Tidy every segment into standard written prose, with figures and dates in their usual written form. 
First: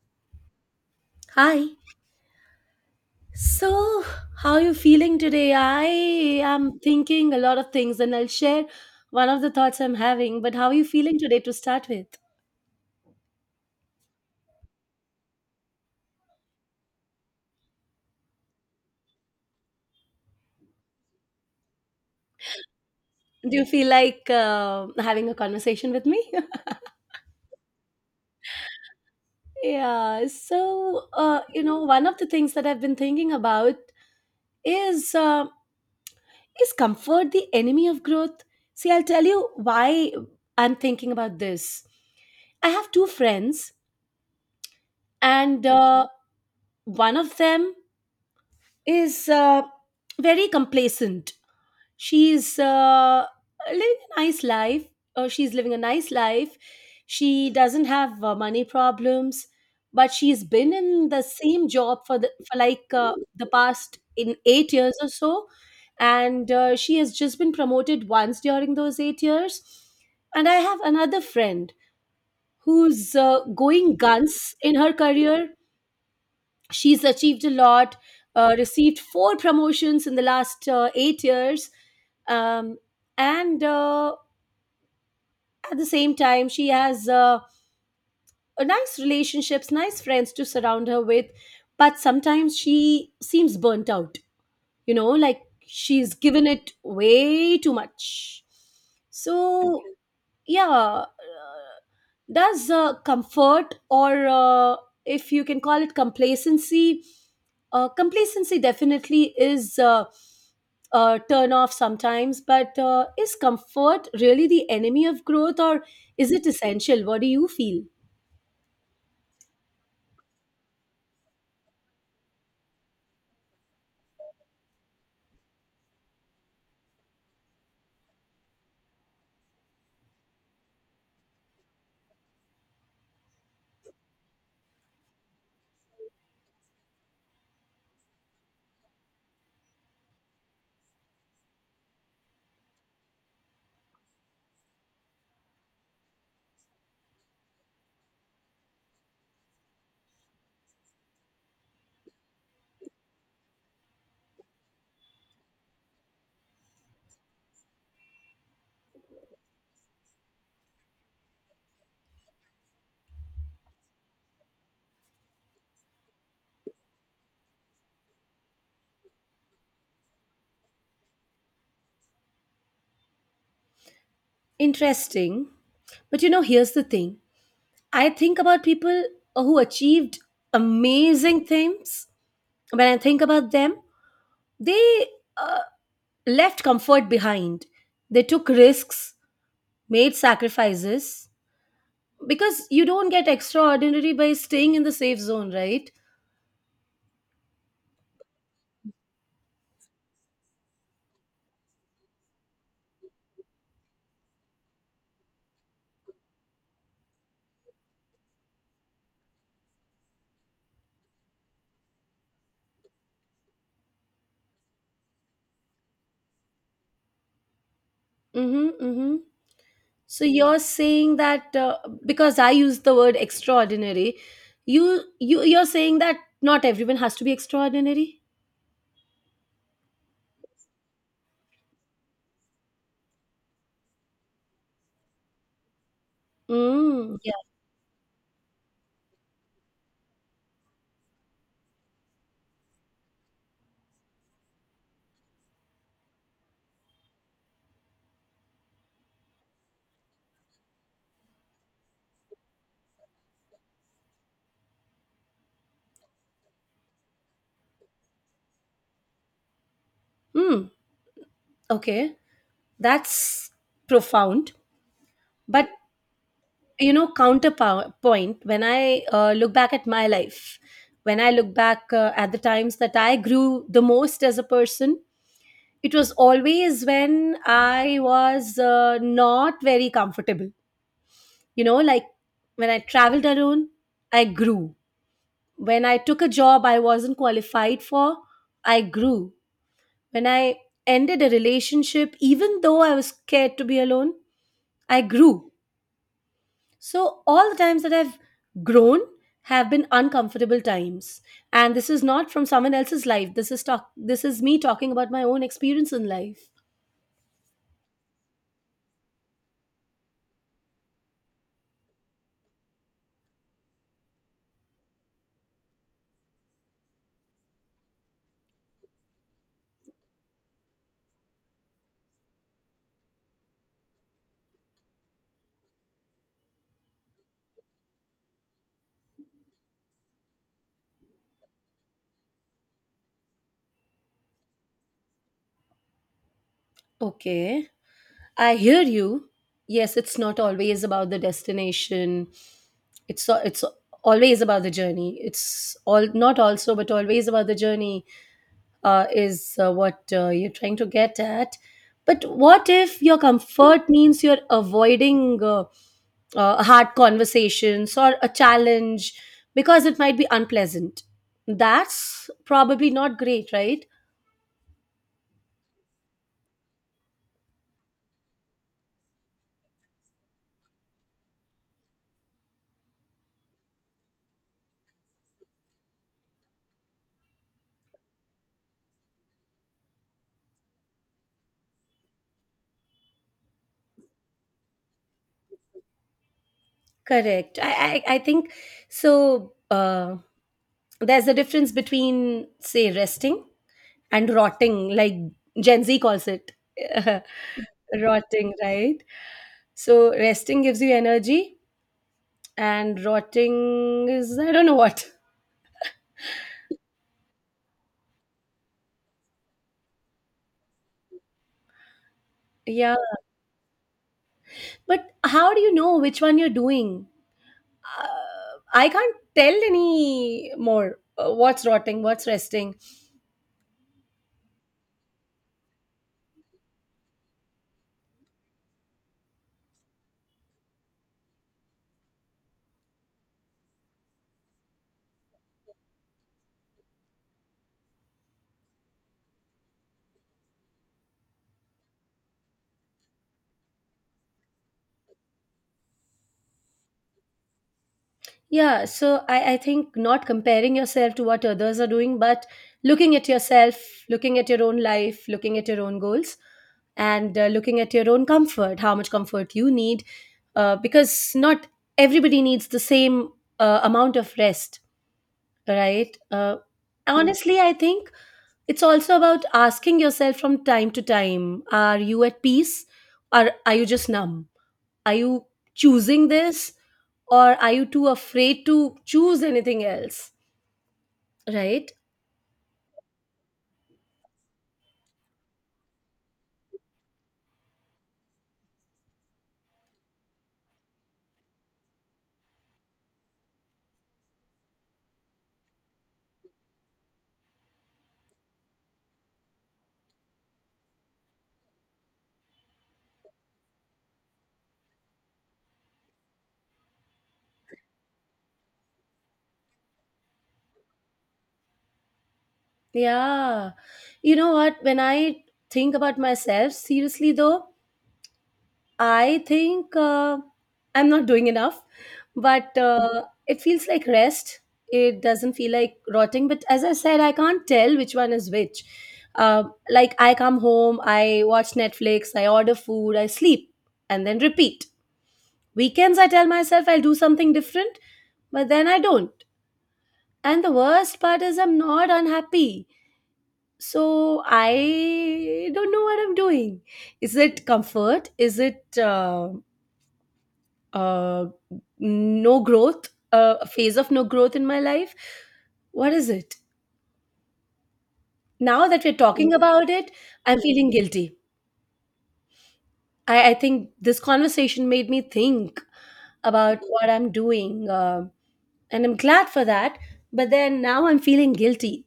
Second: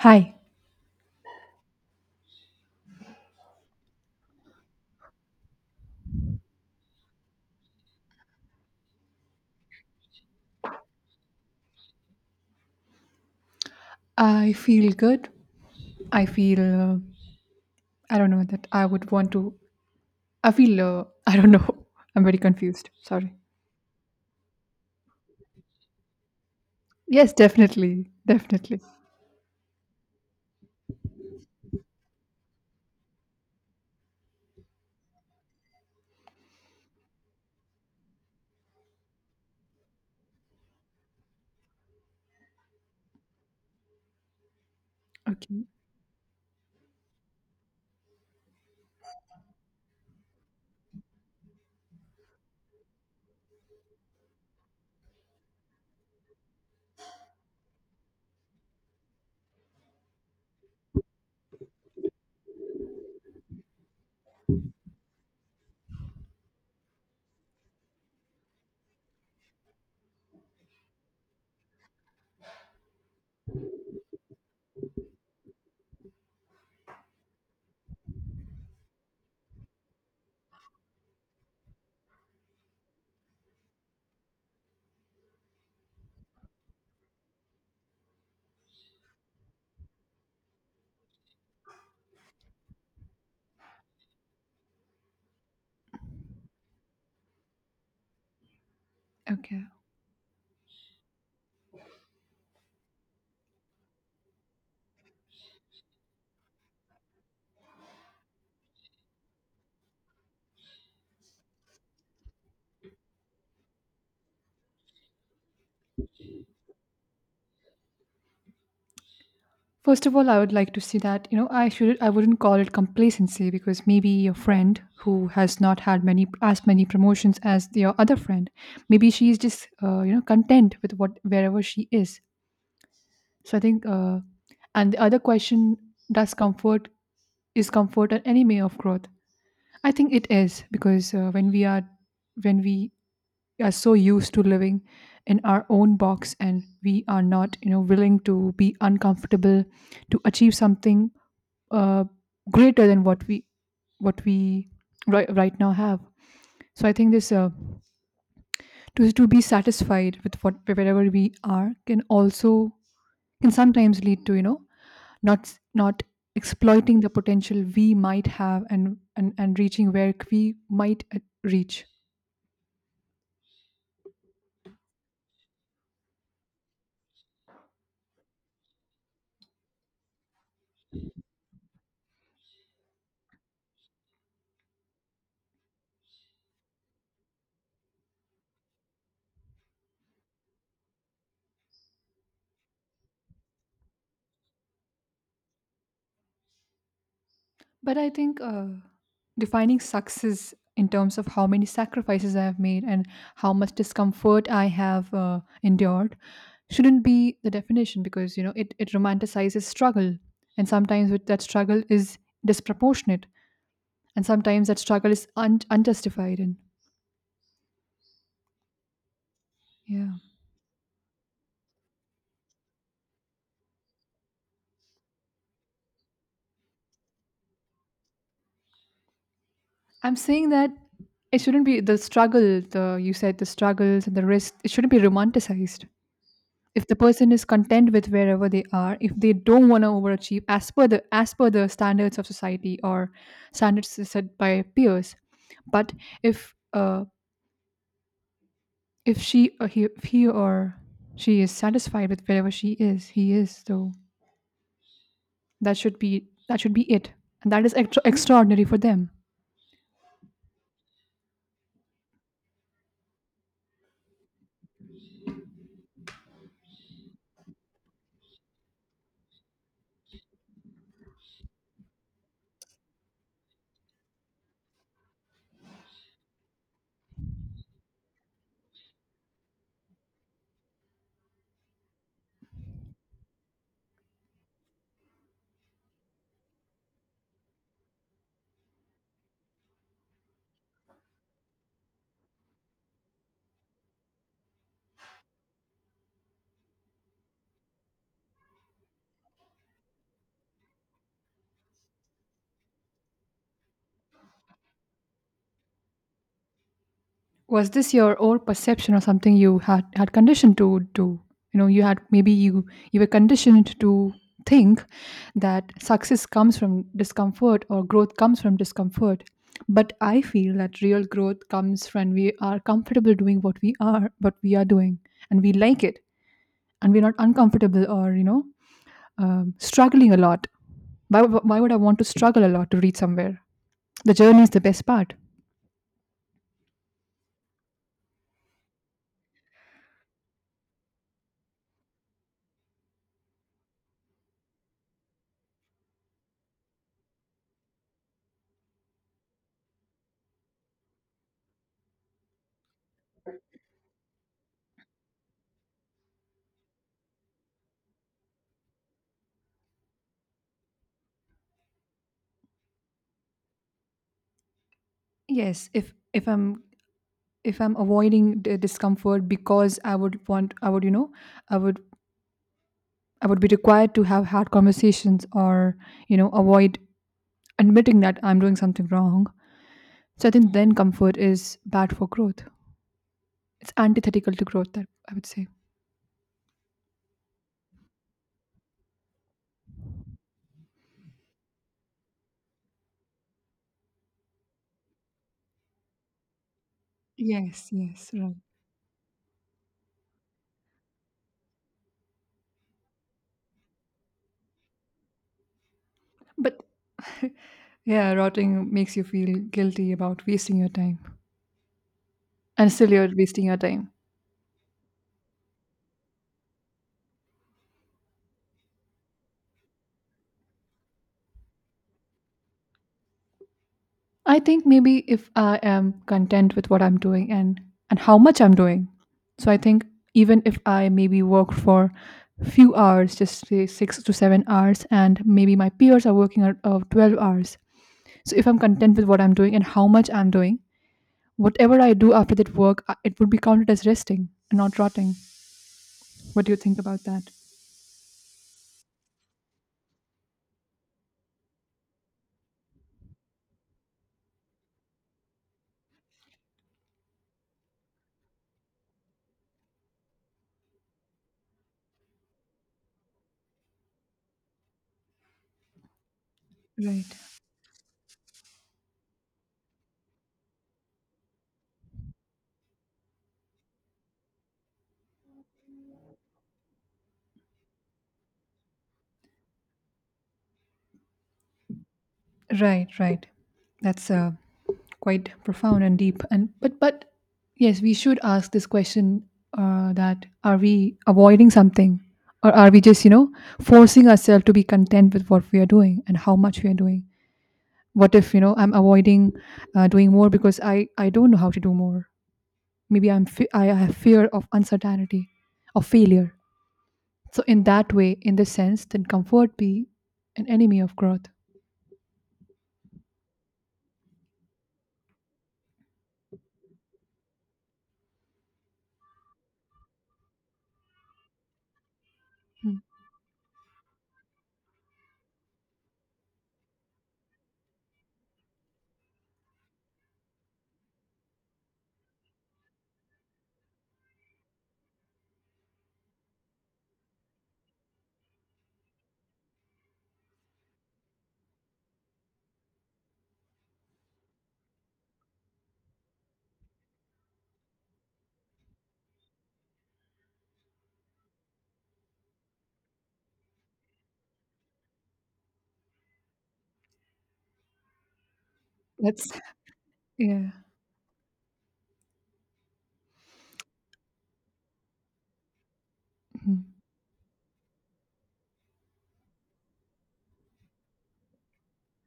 Hi, Hi. So, how are you feeling today? I am thinking a lot of things and I'll share one of the thoughts I'm having, but how are you feeling today to start with? I feel good. I feel, I don't know that I would want to. I feel, I don't know. I'm very confused. Sorry. Do you feel like having a conversation with me? Yes, definitely. Definitely. Yeah. So, one of the things that I've been thinking about is uh, is comfort the enemy of growth? See, I'll tell you why I'm thinking about this. I have two friends, Okay. and one of them is very complacent. She's Living a nice life, or she's living a nice life. She doesn't have money problems, but she's been in the same job for the for like the past in 8 years or so, and she has just been promoted once during those 8 years. And I have another friend who's going guns in her career. She's achieved a lot, received four promotions in the last 8 years, um, and at the same time she has a nice relationships, nice friends to surround her with, but sometimes she seems burnt out, like she's given it way too much. Okay. So yeah, does comfort or if you can call it complacency, complacency definitely is a turn off sometimes, but is comfort really the enemy of growth, or is it essential? What do you feel? First of all, I would like to say that, you know, I wouldn't call it complacency because maybe your friend who has not had many as many promotions as your other friend, maybe she is just content with what wherever she is. So I think, and the other question does comfort is comfort an enemy of growth? I think it is because when we are so used to living in our own box and we are not willing to be uncomfortable to achieve something uh, greater than what we right now have. So I think this to be satisfied with what wherever we are can also can sometimes lead to not not exploiting the potential we might have and and reaching where we might reach Interesting. But you know, here's the thing. I think about people who achieved amazing things. When I think about them, they uh, left comfort behind, they took risks, made sacrifices, because you don't get extraordinary by staying in the safe zone, right? but I think defining success in terms of how many sacrifices I have made and how much discomfort I have endured shouldn't be the definition because you know it romanticizes struggle, and sometimes with that struggle is disproportionate, and sometimes that struggle is unjustified and Mm-hmm, mm-hmm. yeah. So you're saying that, because I used the word extraordinary, you're saying that not everyone has to be extraordinary. I'm saying that it shouldn't be the struggle, the you said the struggles and the risk, it shouldn't be romanticized. If the Mm, person yeah. is content with wherever they are, if they don't want to overachieve as per the standards of society or standards set by peers, but if she or he, if he or she is satisfied with wherever she is, he is, so that should be it, and that is extraordinary for them. Mm, okay, that's profound. But you know, counterpoint. When I look back at my life, when I look back at the times that I grew the most as a person, it was always when I was not very comfortable. You know, like when I traveled alone, I grew. When I took a job I wasn't qualified for, I grew. When I ended a relationship, even though I was scared to be alone, I grew. So all the times that I've grown have been uncomfortable times. And this is not from someone else's life. This is talk this is me talking about my own experience in life. Was this your own perception or something you had conditioned to do? You know, you had maybe you were conditioned to think that success comes from discomfort or growth comes from discomfort, but I feel that real growth comes when we are comfortable doing what we are doing and we like it, and we're not uncomfortable or struggling a lot. Why would I want to struggle a lot to reach somewhere? The journey is the best part. Okay. I hear you. Yes, it's not always about the destination. It's always about the journey. It's all not also, but always about the journey is what you're trying to get at. But what if your comfort means you're avoiding hard conversations or a challenge because it might be unpleasant? That's probably not great, right? Yes, if I'm avoiding the discomfort because I would want I would you know I would I would be required to have hard conversations or avoid admitting that I'm doing something wrong, so I think then comfort is bad for growth. It's antithetical to growth, that I would say. Correct. I think so. There's a difference between, say, resting and rotting, like Gen Z calls it. Yes, yes, right. Rotting, right? So, resting gives you energy, and rotting is, I don't know what. But yeah, rotting makes you feel guilty about wasting your time, and still Yeah. you're wasting your time. But how do you know which one you're doing? Uh, I can't tell any more what's rotting, what's resting. I think maybe if I am content with what I'm doing and how much I'm doing. So I think even if I maybe work for few hours, just say 6 to 7 hours, and maybe my peers are working out of 12 hours. So if I'm content with what I'm doing and how much I'm doing, whatever I do after that work, it would be counted as resting and not rotting. What do you think about that? Yeah, so I think not comparing yourself to what others are doing, but looking at yourself, looking at your own life, looking at your own goals, and looking at your own comfort, how much comfort you need, because not everybody needs the same amount of rest, right? Right, Honestly, I think it's also about asking yourself from time to time, are you at peace or are you just numb? Are you choosing this or are you too afraid to choose anything else? Right? right, right. That's quite profound and deep, and but yes, we should ask this question, that are we avoiding something or are we just forcing ourselves to be content with what we are doing and how much we are doing. What if I'm avoiding doing more because I don't know how to do more? Maybe I have fear of uncertainty, of failure. So in that way in this sense, then comfort be an enemy of growth. Yeah. You know what? When I think about myself, seriously though, I think I'm not doing enough, Hmm. but it feels like rest. It doesn't feel like rotting. But as I said, I can't tell which one is which. Uh, like I come home, I watch Netflix, I order food, I sleep, and then repeat. Weekends, I tell myself I'll do something different, but then I don't. And the worst part is I'm not unhappy. So I don't know what I'm doing. Is it comfort? Is it uh, no growth? A phase of no growth in my life? What is it? Now that we're that's talking about it, Yeah. I'm feeling guilty. I think this conversation made me think Mhm. about what I'm doing. And I'm glad for that. But then now I'm feeling guilty.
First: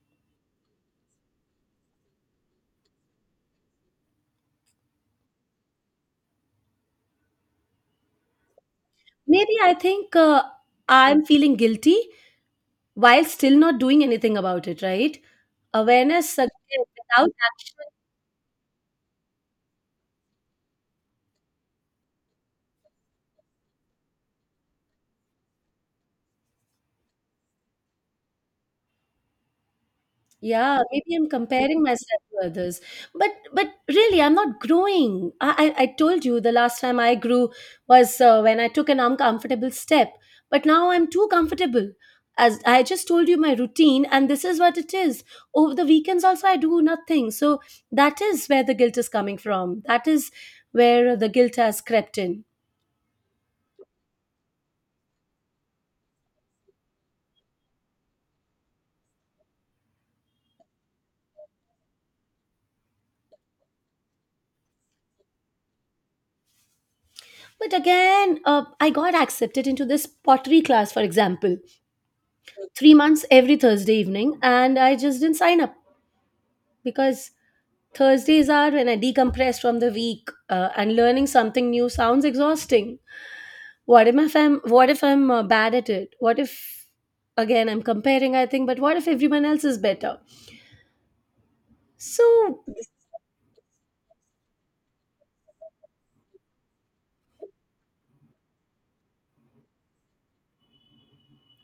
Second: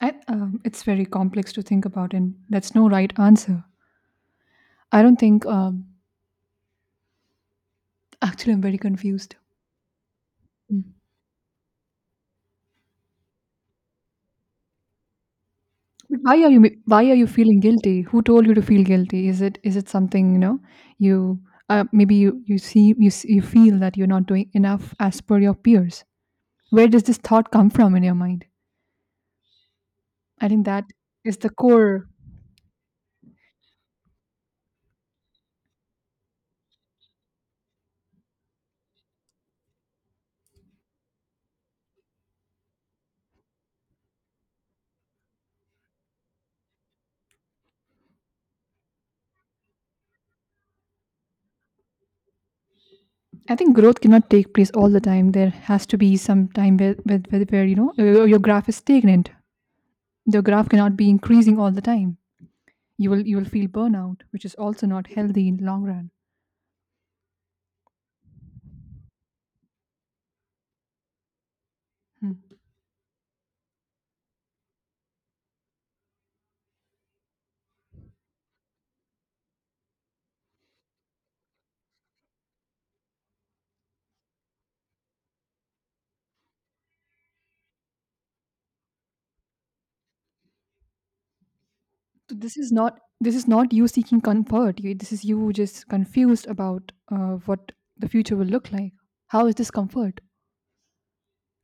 It's very complex to think about, and that's no right answer. I don't think. Actually, I'm very confused. Maybe I think Mm. I'm feeling guilty while still not doing anything about it, right? But Awareness again, why are you without feeling action. guilty? Who told you to feel guilty? Is it something, you know? You Maybe you see, you feel that you're not doing enough as per your peers. Where does this thought come from in your mind? I think Yeah, that maybe I'm is the comparing core. myself to others. But really, I'm not growing. I told you the last time I grew was when I took an uncomfortable step. But now I'm too comfortable. As I just told you my routine, and this is what it is. Over the weekends also I do nothing. So that is where the guilt is coming from. That is where the guilt has crept in. I think growth cannot take place all the time. There has to be some time where your graph is stagnant. The graph cannot be increasing all the time. You will feel burnout, which is also not healthy in long run. But again, I got accepted into this pottery class, for example, Hmm. 3 months every Thursday evening, and I just didn't sign up because Thursdays are when I decompress from the week, and learning something new sounds exhausting. What if I'm bad at it? What if again I'm comparing? I think, but what if everyone else is better? So So, this is not you seeking comfort, this is you just confused about what the future will look like. How is this comfort?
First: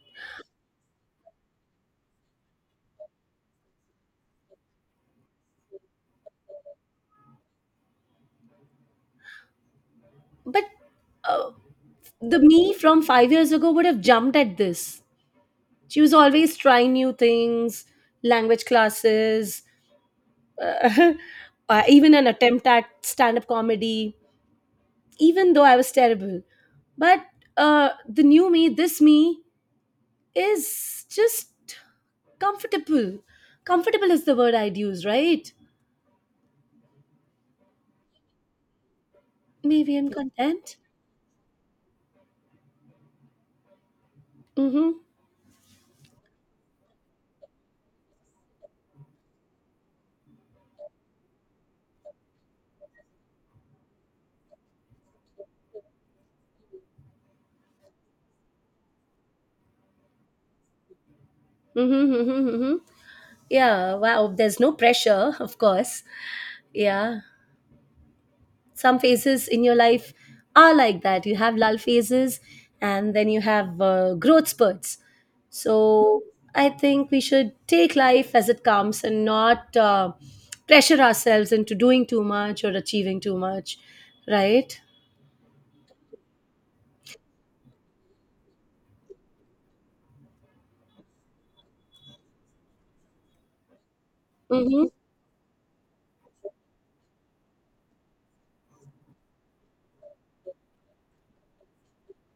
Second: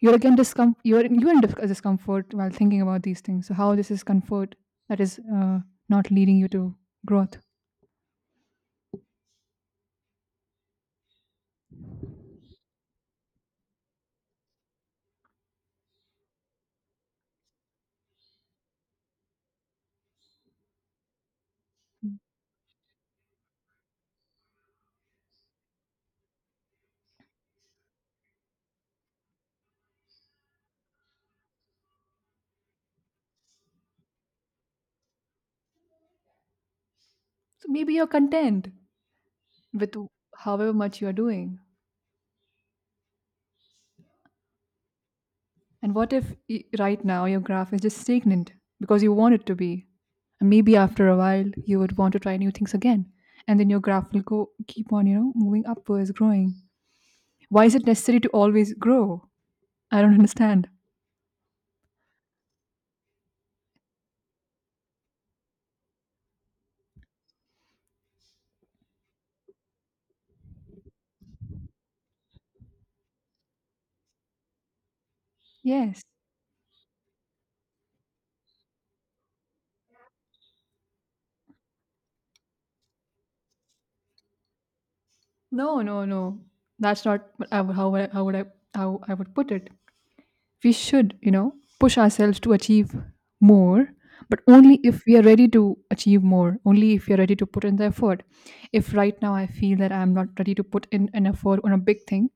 You're again discom- you're in discomfort while thinking about these things. So how this is comfort that is not leading you to growth? but uh, the me from 5 years ago would have jumped at this. She was always trying new things, language classes, uh, even an attempt at stand-up comedy, even though I was terrible. But the new me, this me, is just comfortable. Comfortable is the word I'd use, right? So maybe you're content with Maybe I'm however content. much you're doing. Mm-hmm. And what if right now your graph is just stagnant because you want it to be? And maybe after a while you would want to try new things again. And then your graph will go keep on, you know, moving upwards, growing. Why is it necessary to always grow? I don't understand. Mm-hmm. Mm-hmm. Mm-hmm. Yeah. Wow. There's no pressure, of course. Yeah. Some phases in your life are like that. You have lull phases, and then you have growth spurts. Yes. So I think we should take life as it comes and not pressure ourselves into doing too much or achieving too much, right? No, no, no. That's not what I would- how would I, how I would put it. We should push ourselves to achieve more, but only Mm-hmm. if we are ready to achieve more, only if you're ready to put in the effort. If right now I feel that I'm not ready to put in an effort on a big thing,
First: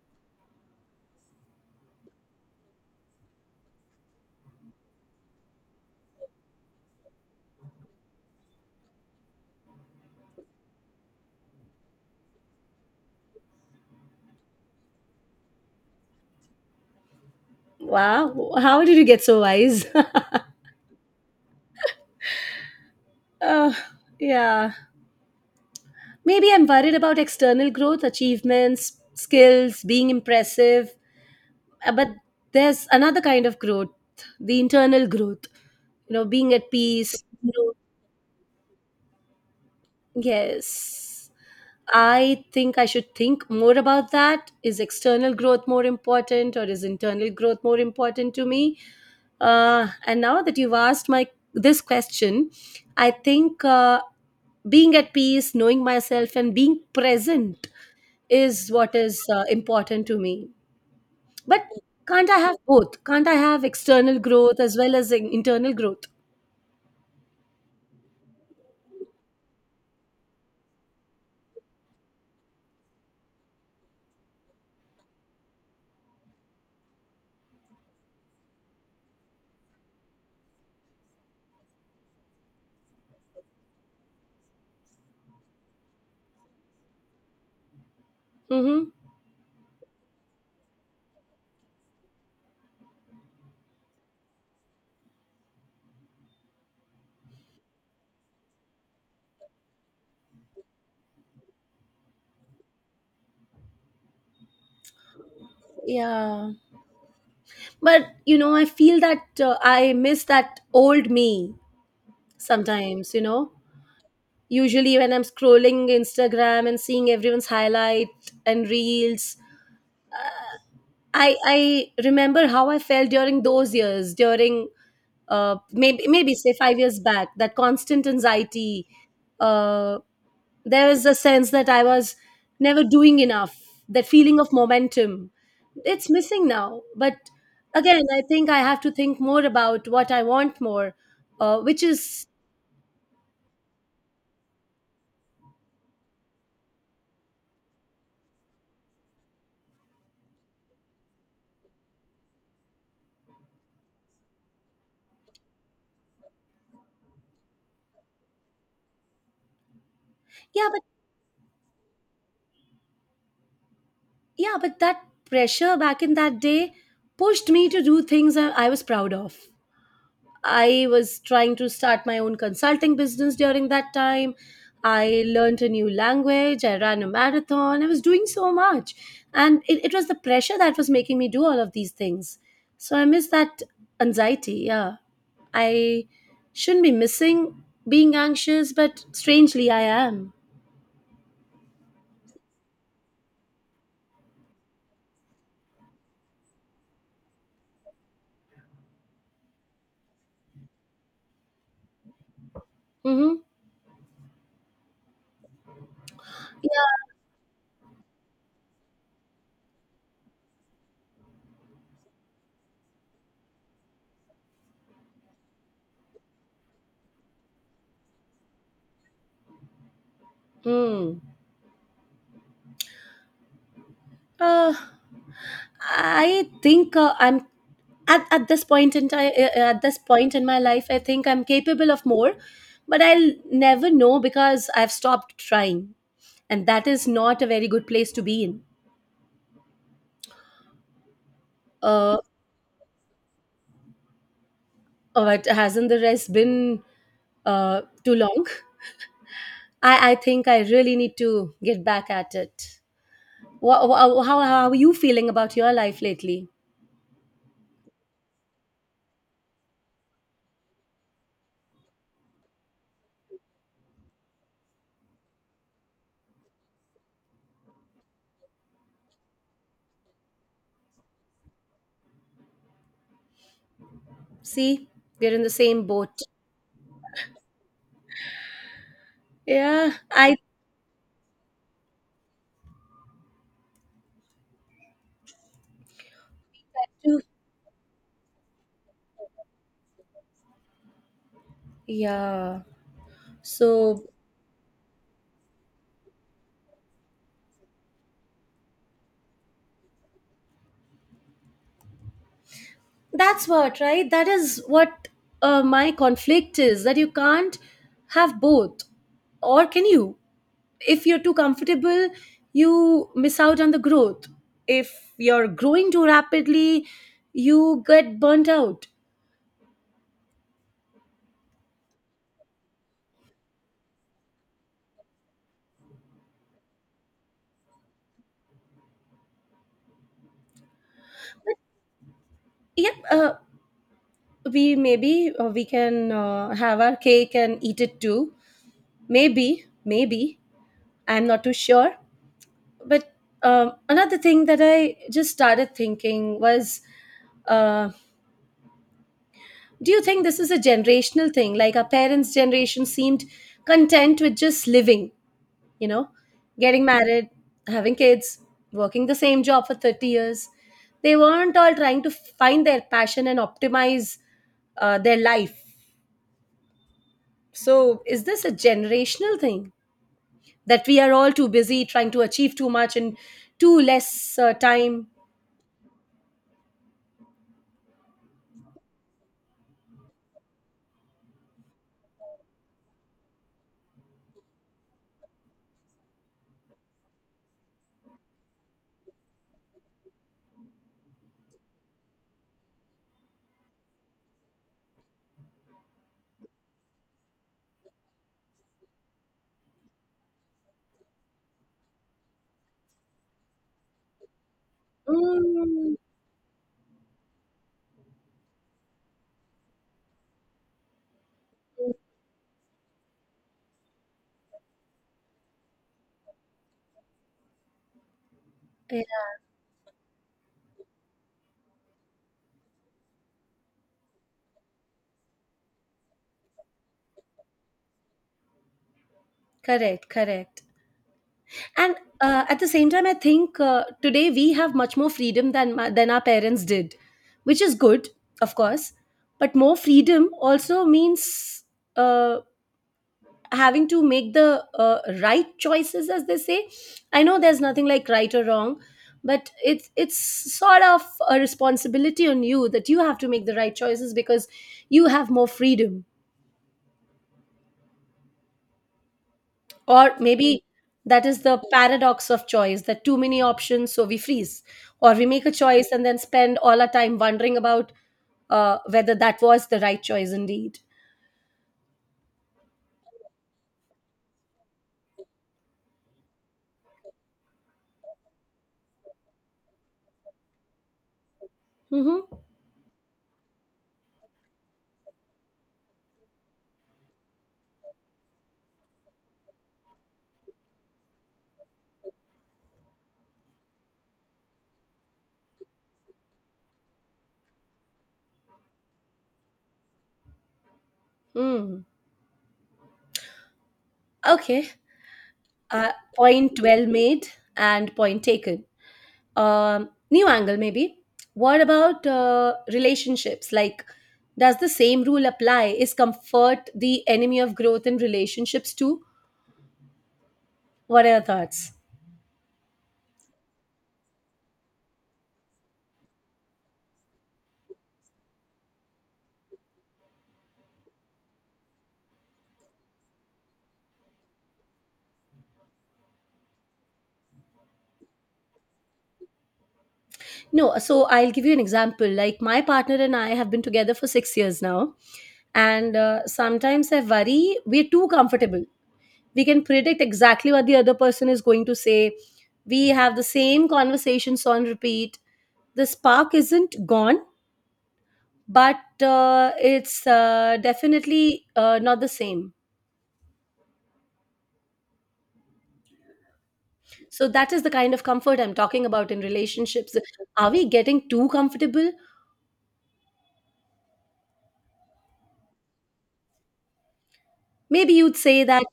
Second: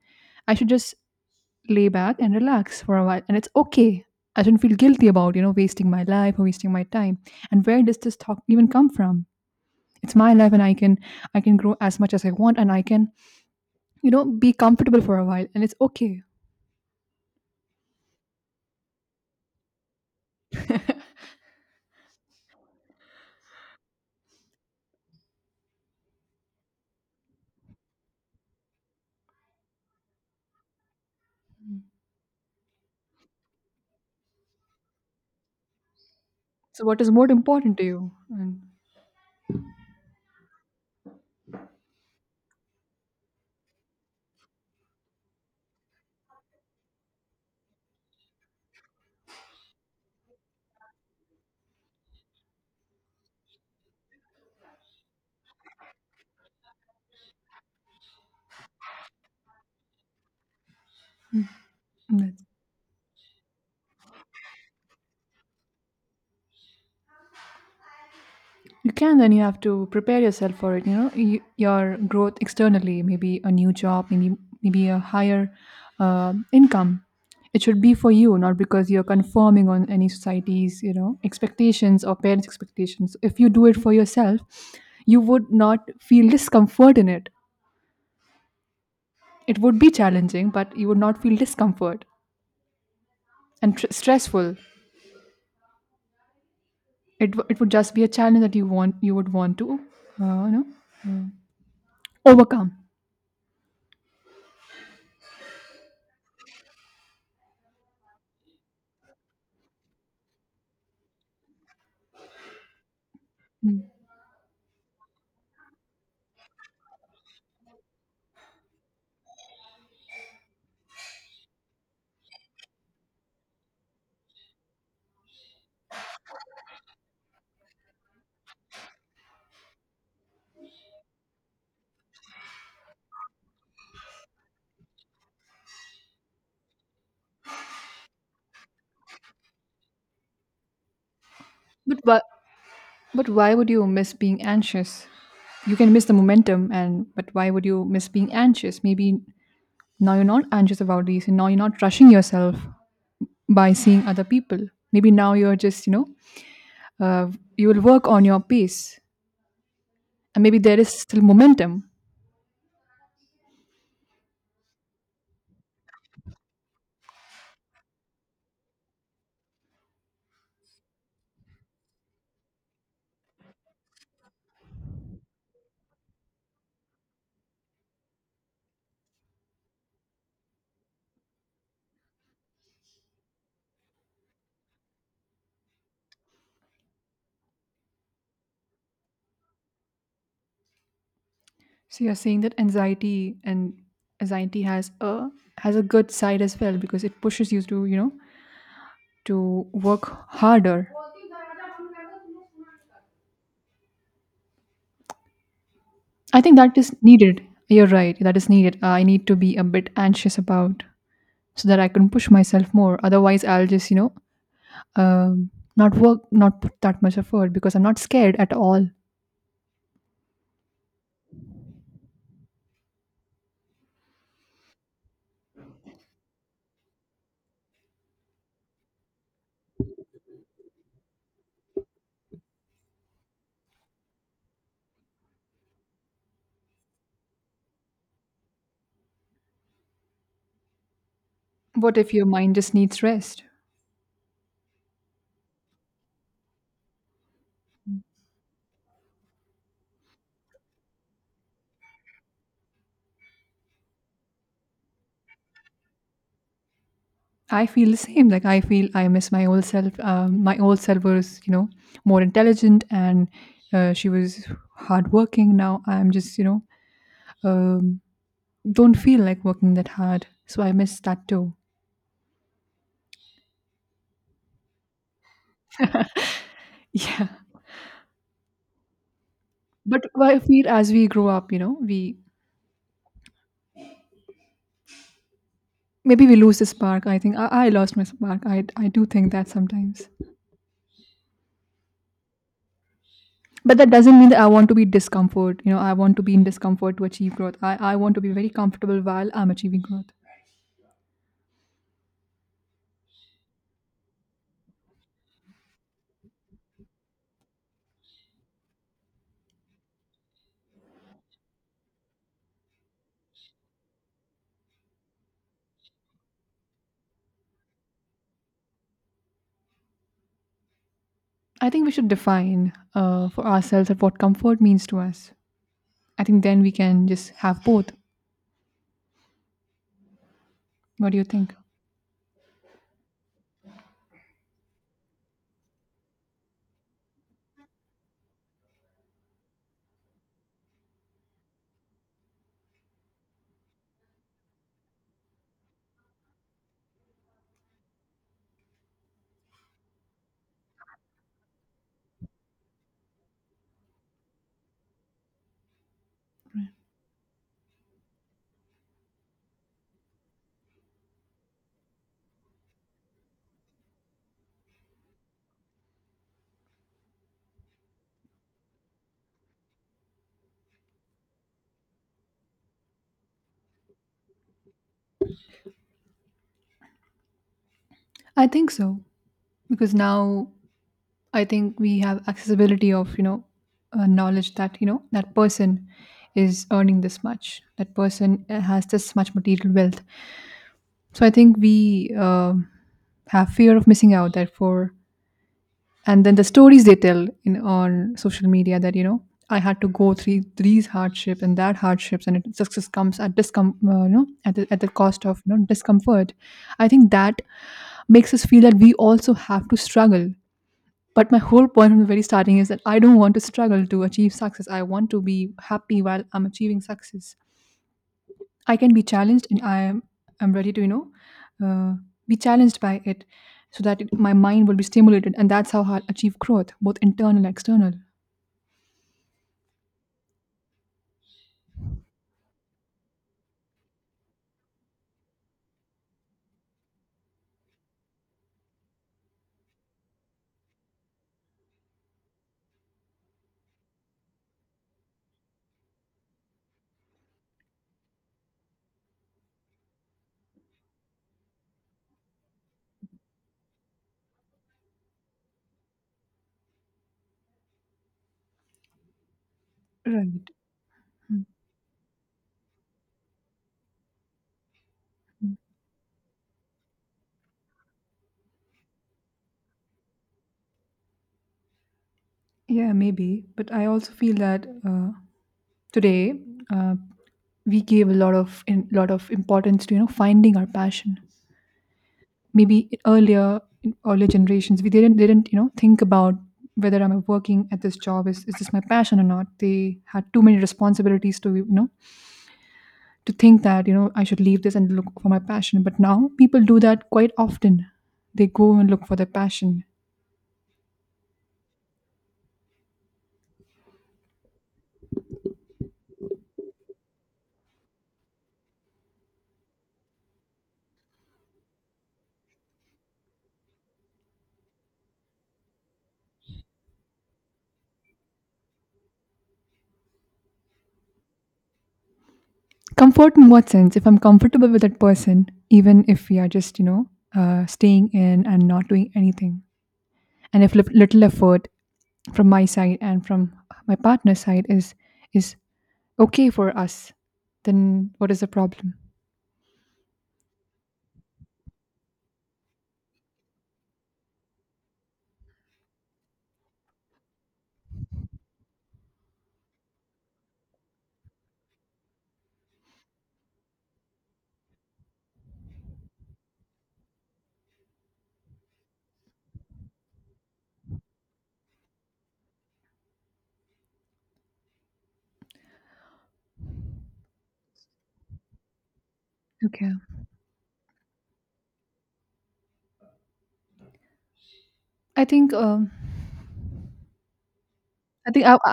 I should just lay back and relax for a while, and it's okay. I shouldn't feel guilty about wasting my life or wasting my time. And where does this talk even come from? It's my life and I can grow as much as I want, and I can be comfortable for a while, and it's okay. Wow, how did you get so wise? uh, yeah, maybe I'm worried about external growth, achievements, skills, being impressive. But there's another kind of growth, the internal growth, you know, being at So what is peace, more you know. important to you? And Yes, I think I should think more about that. Is external growth more important or is internal growth more important to me? And now that you've asked my this question, I think being at peace, knowing myself and being present is what is important to me. But can't I have both? Can't I have external growth as well as internal growth? you can, then you have to prepare yourself for it. You know, your growth externally, maybe a new job, maybe a higher income. It should be for you, not because you're conforming on any society's expectations or parents' expectations. If you do it for yourself, you would not feel discomfort in it. Hmm. It would be challenging, but you would not feel discomfort and stressful. It would just be a challenge that you would want to, overcome. Yeah. But you know, I feel that I miss that old me sometimes. You know, Mm. usually when I'm scrolling Instagram and seeing everyone's highlight and reels, I remember how I felt during those years. During maybe maybe say 5 years back, that constant anxiety. Uh, there is a sense that I was never doing enough, that feeling of momentum. It's missing now. But again, I think I have to think more about what I want more, uh, which But is, But why would you miss being anxious? You can miss the momentum, and but why would you miss being anxious? Maybe now you're not anxious about these, and now you're not rushing yourself by seeing other people. Maybe now you're justuh, you will work on your pace, and maybe yeah, there but is still momentum. That pressure back in that day pushed me to do things I was proud of. I was trying to start my own consulting business during that time. I learned a new language. I ran a marathon. I was doing so much. And it was the pressure that was making me do all of these things. So I miss that anxiety. Yeah. I shouldn't be missing being anxious, but strangely, I am. So you're saying that anxiety has a good side as well because it pushes you to to work harder. Mm-hmm. I think that is Yeah. needed. You're right. That is needed. I need to be a bit anxious about, so that I can push myself more. Otherwise, I'll justum, not work, not put that much effort because I'm not scared at all. Hmm. Uh, I think I'm at this point in time, at this point in my life, I think I'm capable of more, but I'll never know because I've stopped trying, and that is not a very good place to be in. What if Uh, your mind just needs rest? but hasn't the rest been too long? I think I really need to get back at it. How are you feeling about your life lately? I feel the same. Like I feel I miss my old self. My old self was more intelligent and she was hardworking. Now I'm justum, don't feel like working that hard. So I miss that too. See, we're in the same boat. Yeah. Yeah, But I try I feel as we grow up we maybe we lose the spark. I to. think I lost my spark. I do think that sometimes, Yeah. but that So doesn't mean that I want to be discomfort. You know, I want to be in discomfort to achieve growth. I want to be very comfortable while I'm achieving growth. that's what, right? That is what my conflict is, that you can't have both. Or can you? If you're too comfortable, you miss out on the growth. If you're growing too rapidly, you get burnt out. I think we should define for ourselves that what comfort means to us. I think then we can just have both. What do you think? Yep, we maybe we can have our cake and eat it too. Maybe, maybe. I'm not too sure. But another thing that I just started thinking was. Uh, Do you think this is a generational thing? Like our parents' generation seemed content with just living, you know, getting married, having kids, working the same job for 30 years. They weren't all trying to find their passion and optimize their life. So, is this a generational thing that we are all too busy trying to achieve too much in too less time? I think so because now I think we have accessibility of knowledge that that person is earning this much, that person has this much material wealth. So I think we have fear of missing out. Therefore, and then the stories they tell in on social media, that I had to go through these hardships and that hardships, and it success comes at discom you know at the cost of Mm, discomfort. I think that makes us feel that we also have to struggle. But my whole point from the very starting is that I don't want to struggle to achieve success. I want to be happy while I'm achieving success. I can be yeah, challenged, and I'm ready to uh, be challenged by it, so that my mind will be stimulated, and that's how I'll achieve growth, both internal and external. correct, correct. And at the same time, I think today we have much more freedom than than our parents did, which is good, of course, but more freedom also means uh, having to make the right choices, as they say. I know there's nothing like right or wrong, but it's sort of a responsibility on you that you have to make the right choices because you have more freedom. Or Right. maybe that is Mm. the paradox of choice, that too many options so we freeze, or we make a choice and then spend all our time wondering about whether that was the right choice indeed. Yeah, maybe. But I also feel that today uh, we gave a lot of in, lot of importance to finding our passion. Mm-hmm. Maybe in earlier generations we didn't think about whether I'm working at this job is this my passion or not. They had too many responsibilities to to think that I should leave this and look for my passion, but now people do that quite often. They go and look for their passion. Mm. Okay, point well made, and point taken. New angle maybe. What about relationships? Like, does the same rule apply? Is comfort the enemy of growth in relationships too? What are your thoughts? Comfort in what sense? If I'm comfortable with that person, even if we are just staying in and not doing anything, and if little effort from my side and from my partner's side is okay for us, then what is the problem? No, so I'll give you an example. Like, my partner and I have been together for 6 years now, and sometimes I worry we're too comfortable. We can predict exactly what the other person is going to say. We have the same conversations on repeat. The spark isn't gone, but it's definitely not the same. So that is the kind of comfort I'm talking about in Okay. relationships. Are we getting too comfortable? i think um Maybe you'd I say think that.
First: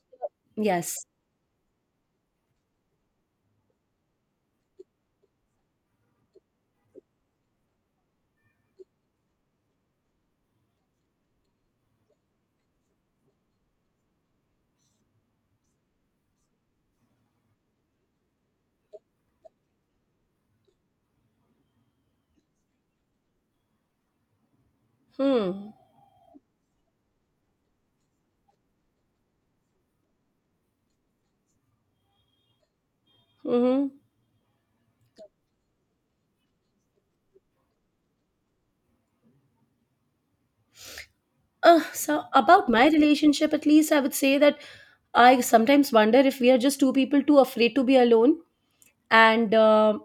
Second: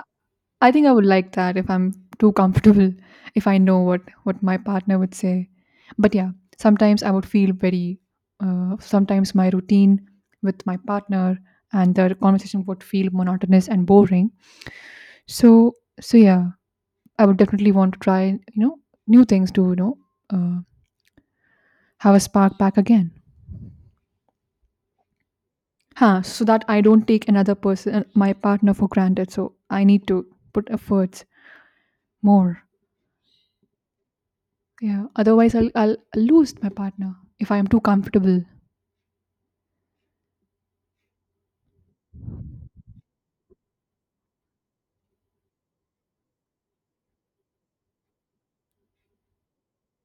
I think I would Yes. like that. If I'm too comfortable, if I know what my partner would say. But yeah, sometimes I would feel very. Sometimes my routine with my partner and the conversation would feel monotonous and boring. So so I would definitely want to try new things to uh, have a spark back again. Hmm. Huh? So that I don't take another person, my partner, for granted. So I need to put efforts more. Mm-hmm. Yeah, otherwise I'll lose my partner if I am too comfortable. So about my relationship, at least I would say that I sometimes wonder if we are just two people too afraid to be alone, and uh,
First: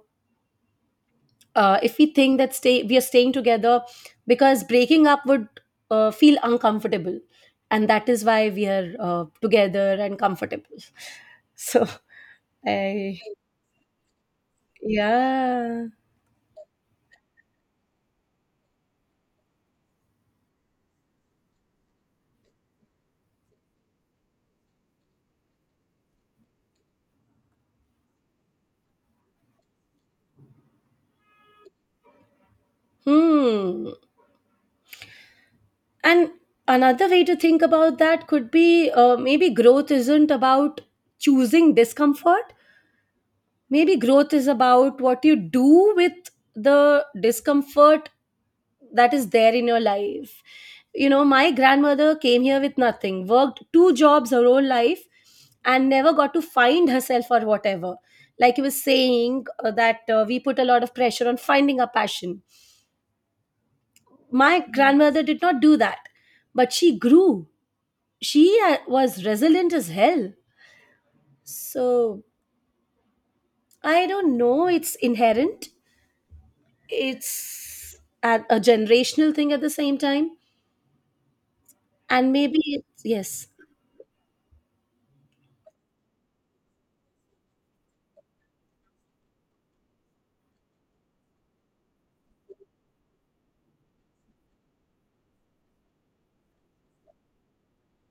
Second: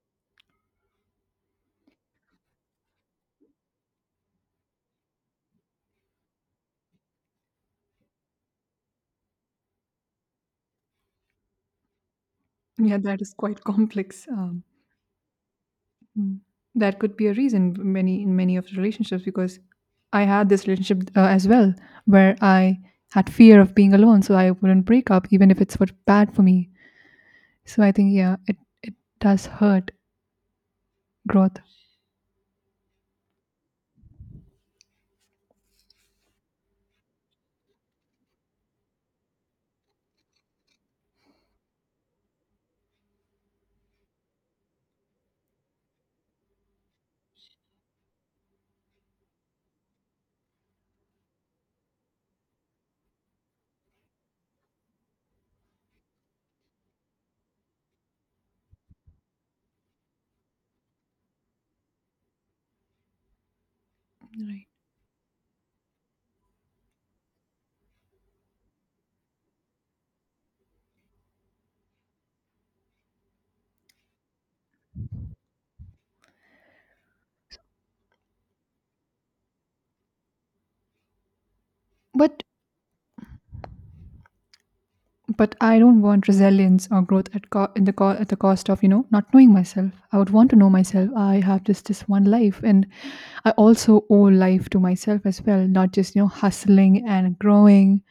uh, if we are staying together because breaking up would feel uncomfortable, and that is why we are together and comfortable. So Yeah, I, that is quite complex. Yeah. Mm. That could be a reason in many of the relationships, because I had this relationship as well, where I had fear of being alone, so I wouldn't break up even if it's what bad for me. So I think yeah, it does hurt growth. Hmm. And another way to think about that could be, maybe growth isn't about choosing discomfort. Maybe growth is about what you do with the discomfort that is there in your life. You know, my grandmother came here with nothing, worked 2 jobs her whole life, and never got to find herself or whatever. Like you were saying, that we put a lot of pressure on finding a passion. My Right. grandmother did not do that, but she grew. She was resilient as hell. So, I don't know, it's inherent. It's a generational thing at the same time. And But maybe it's, yes. But I don't want resilience or growth at at the cost of not knowing myself. I would want to know myself. I have just this one life, and I also owe life to myself as well, not just hustling and growing.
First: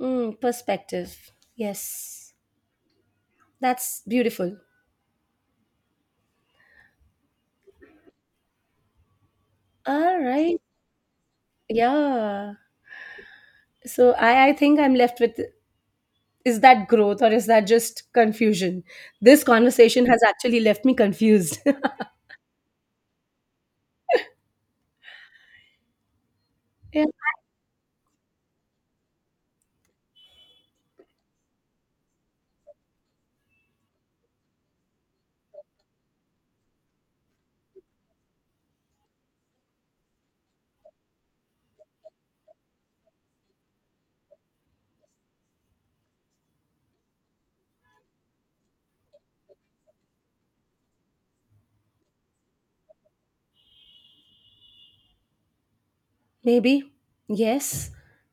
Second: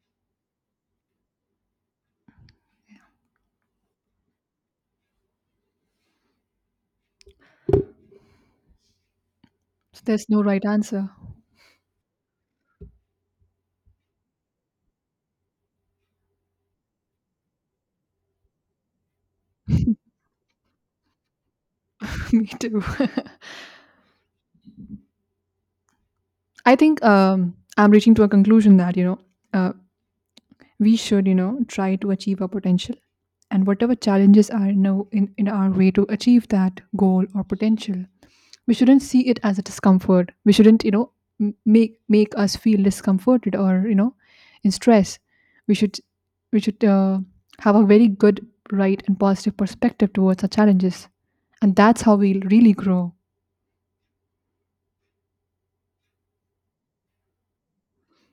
Mm, perspective. Yes, that's beautiful. So All there's no right. right answer. Yeah, so I think I'm left with, is that growth or is that just confusion? This conversation has actually left me confused. Me too. I think Yeah. I'm reaching to a conclusion that uh, we should try to achieve our potential, and whatever challenges are now in our way to achieve that goal or potential, we shouldn't see it as a discomfort. We shouldn't make us feel discomforted, or in stress. We should we should uh, have a very good, right and positive perspective towards our challenges, and that's how we'll really grow. Maybe, yes.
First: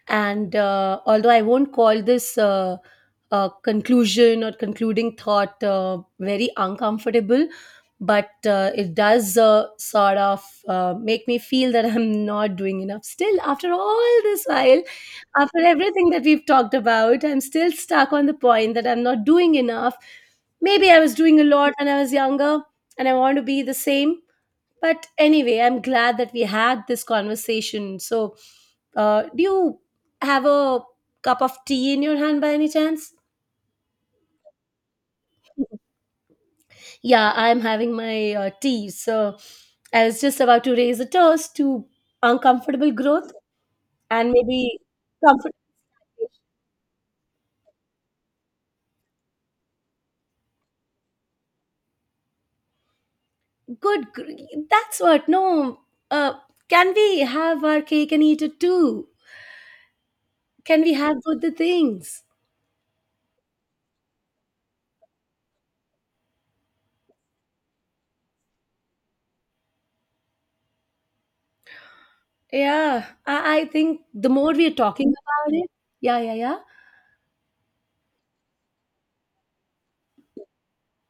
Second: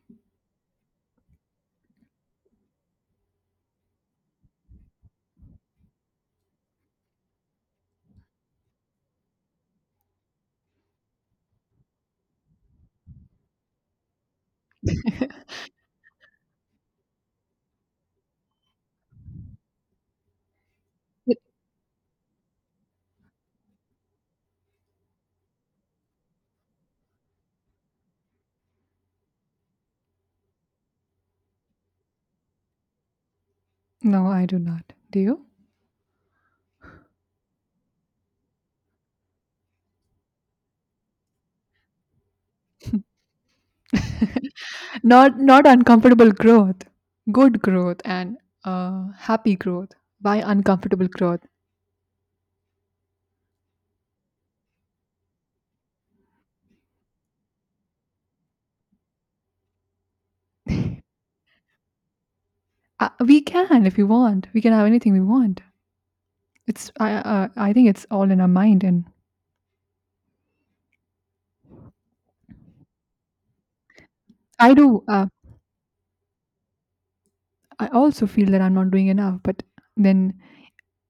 And although I won't call this conclusion or concluding thought very uncomfortable, but it does sort of make me feel that I'm not doing enough. Still, after all this while, after everything that we've talked about, I'm still stuck on the point that I'm not doing enough. Maybe I was Y- doing a lot when I was younger, and I want to be the same. But anyway, I'm glad that we had this conversation. So, do you have a cup of tea in your hand by any chance? no, I do not. Do you? Yeah, I'm having my tea. So, I was just about to raise a toast to uncomfortable growth and maybe Not comfort. not uncomfortable growth. Good growth and uh, happy growth. Why uncomfortable growth? Good, gr- that's what. No, uh, can we have our cake and eat it too? Can we have both the things? Uh, we can. If we want, we can have anything we want. It's I think it's all in our mind. And Yeah, I think the more we I are do. talking about it, yeah, yeah, yeah. I also feel that I'm not doing enough. But then,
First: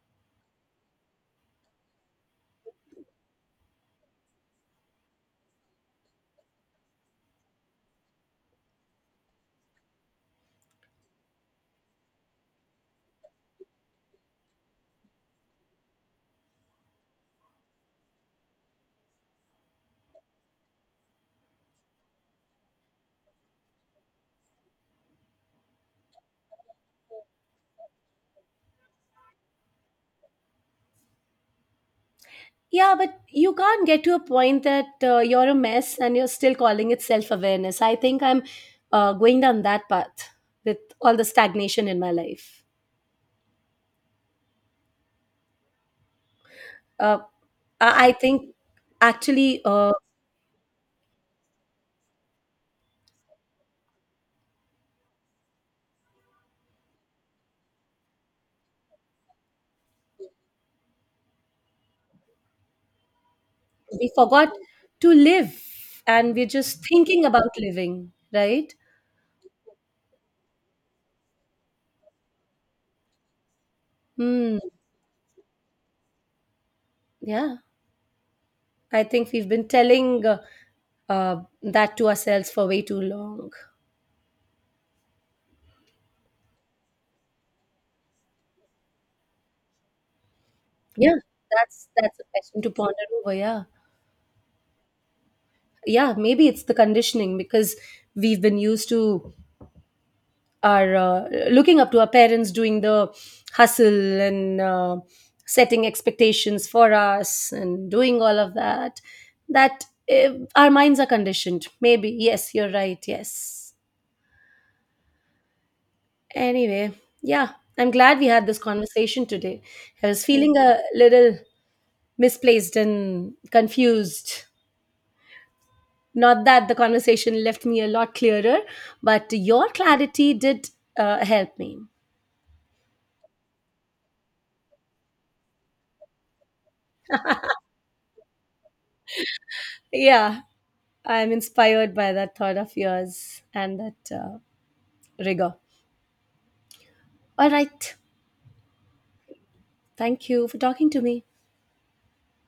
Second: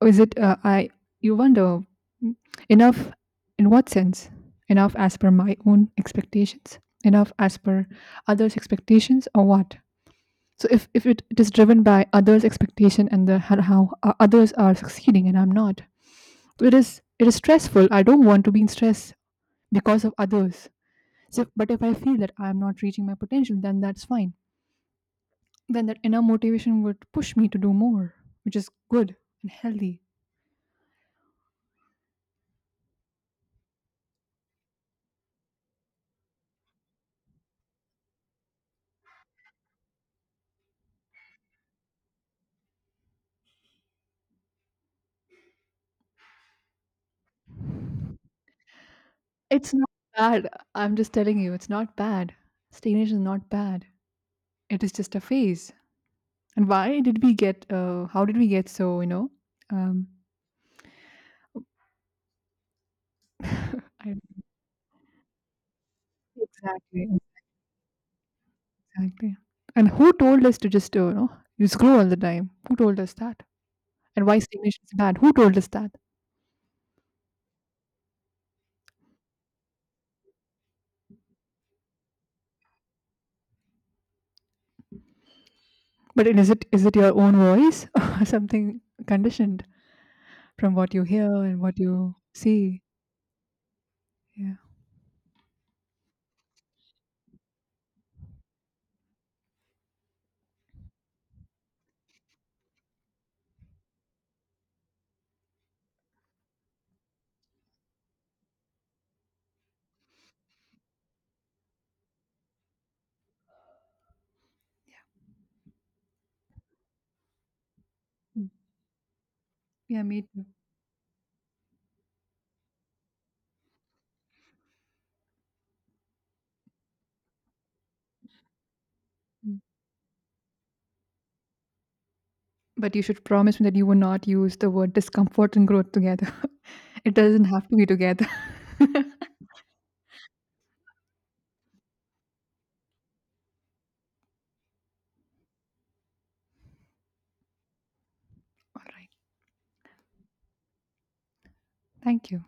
is it? I You wonder, mm, enough in what sense? Enough as per my own expectations. Enough as per others' expectations, or what? So if it is driven by others' expectation, and how others are succeeding and I'm not, so it is stressful. I don't want to be in stress because of others. So, but if I feel that I'm not reaching my potential, then that's fine. Then that inner motivation would push me to do more, which is good and healthy. Yeah, but you can't get to a point that you're a mess and you're still calling it self awareness. I think I'm going down that path with all the stagnation in my life. Uh, I think actually, It's not bad. I'm just telling you, it's not bad. Stagnation is not bad. It is just a phase. And why did we get? How did we get so? You know, um, we I, forgot to live, and we're just exactly, thinking about living, right? exactly. And who told us to just you know, you scroll all the time? Who told us that? And why Hmm. stagnation is bad? Who told us that? Yeah, I think we've been telling that to ourselves for way too long. But is it your own voice or something conditioned from what you Yeah, hear and what that's you that's a question to see? ponder over. Yeah. Yeah. Yeah, maybe it's the conditioning, because we've been used to our looking up to our parents doing the hustle and setting expectations for us and doing all of that, that eh, our minds are conditioned. Maybe, yes, you're right, yes. Anyway, yeah, I'm glad we had Mm. this conversation today. Yeah, I me was too. feeling a little misplaced and confused. Not that the conversation left me a lot clearer, but Mm. your clarity did help me. But you should promise me that you will not use the word discomfort and growth together. It doesn't have to be together. All Yeah, I'm inspired by that thought of yours and that rigor. All right. right. Thank you for talking to me. Thank you.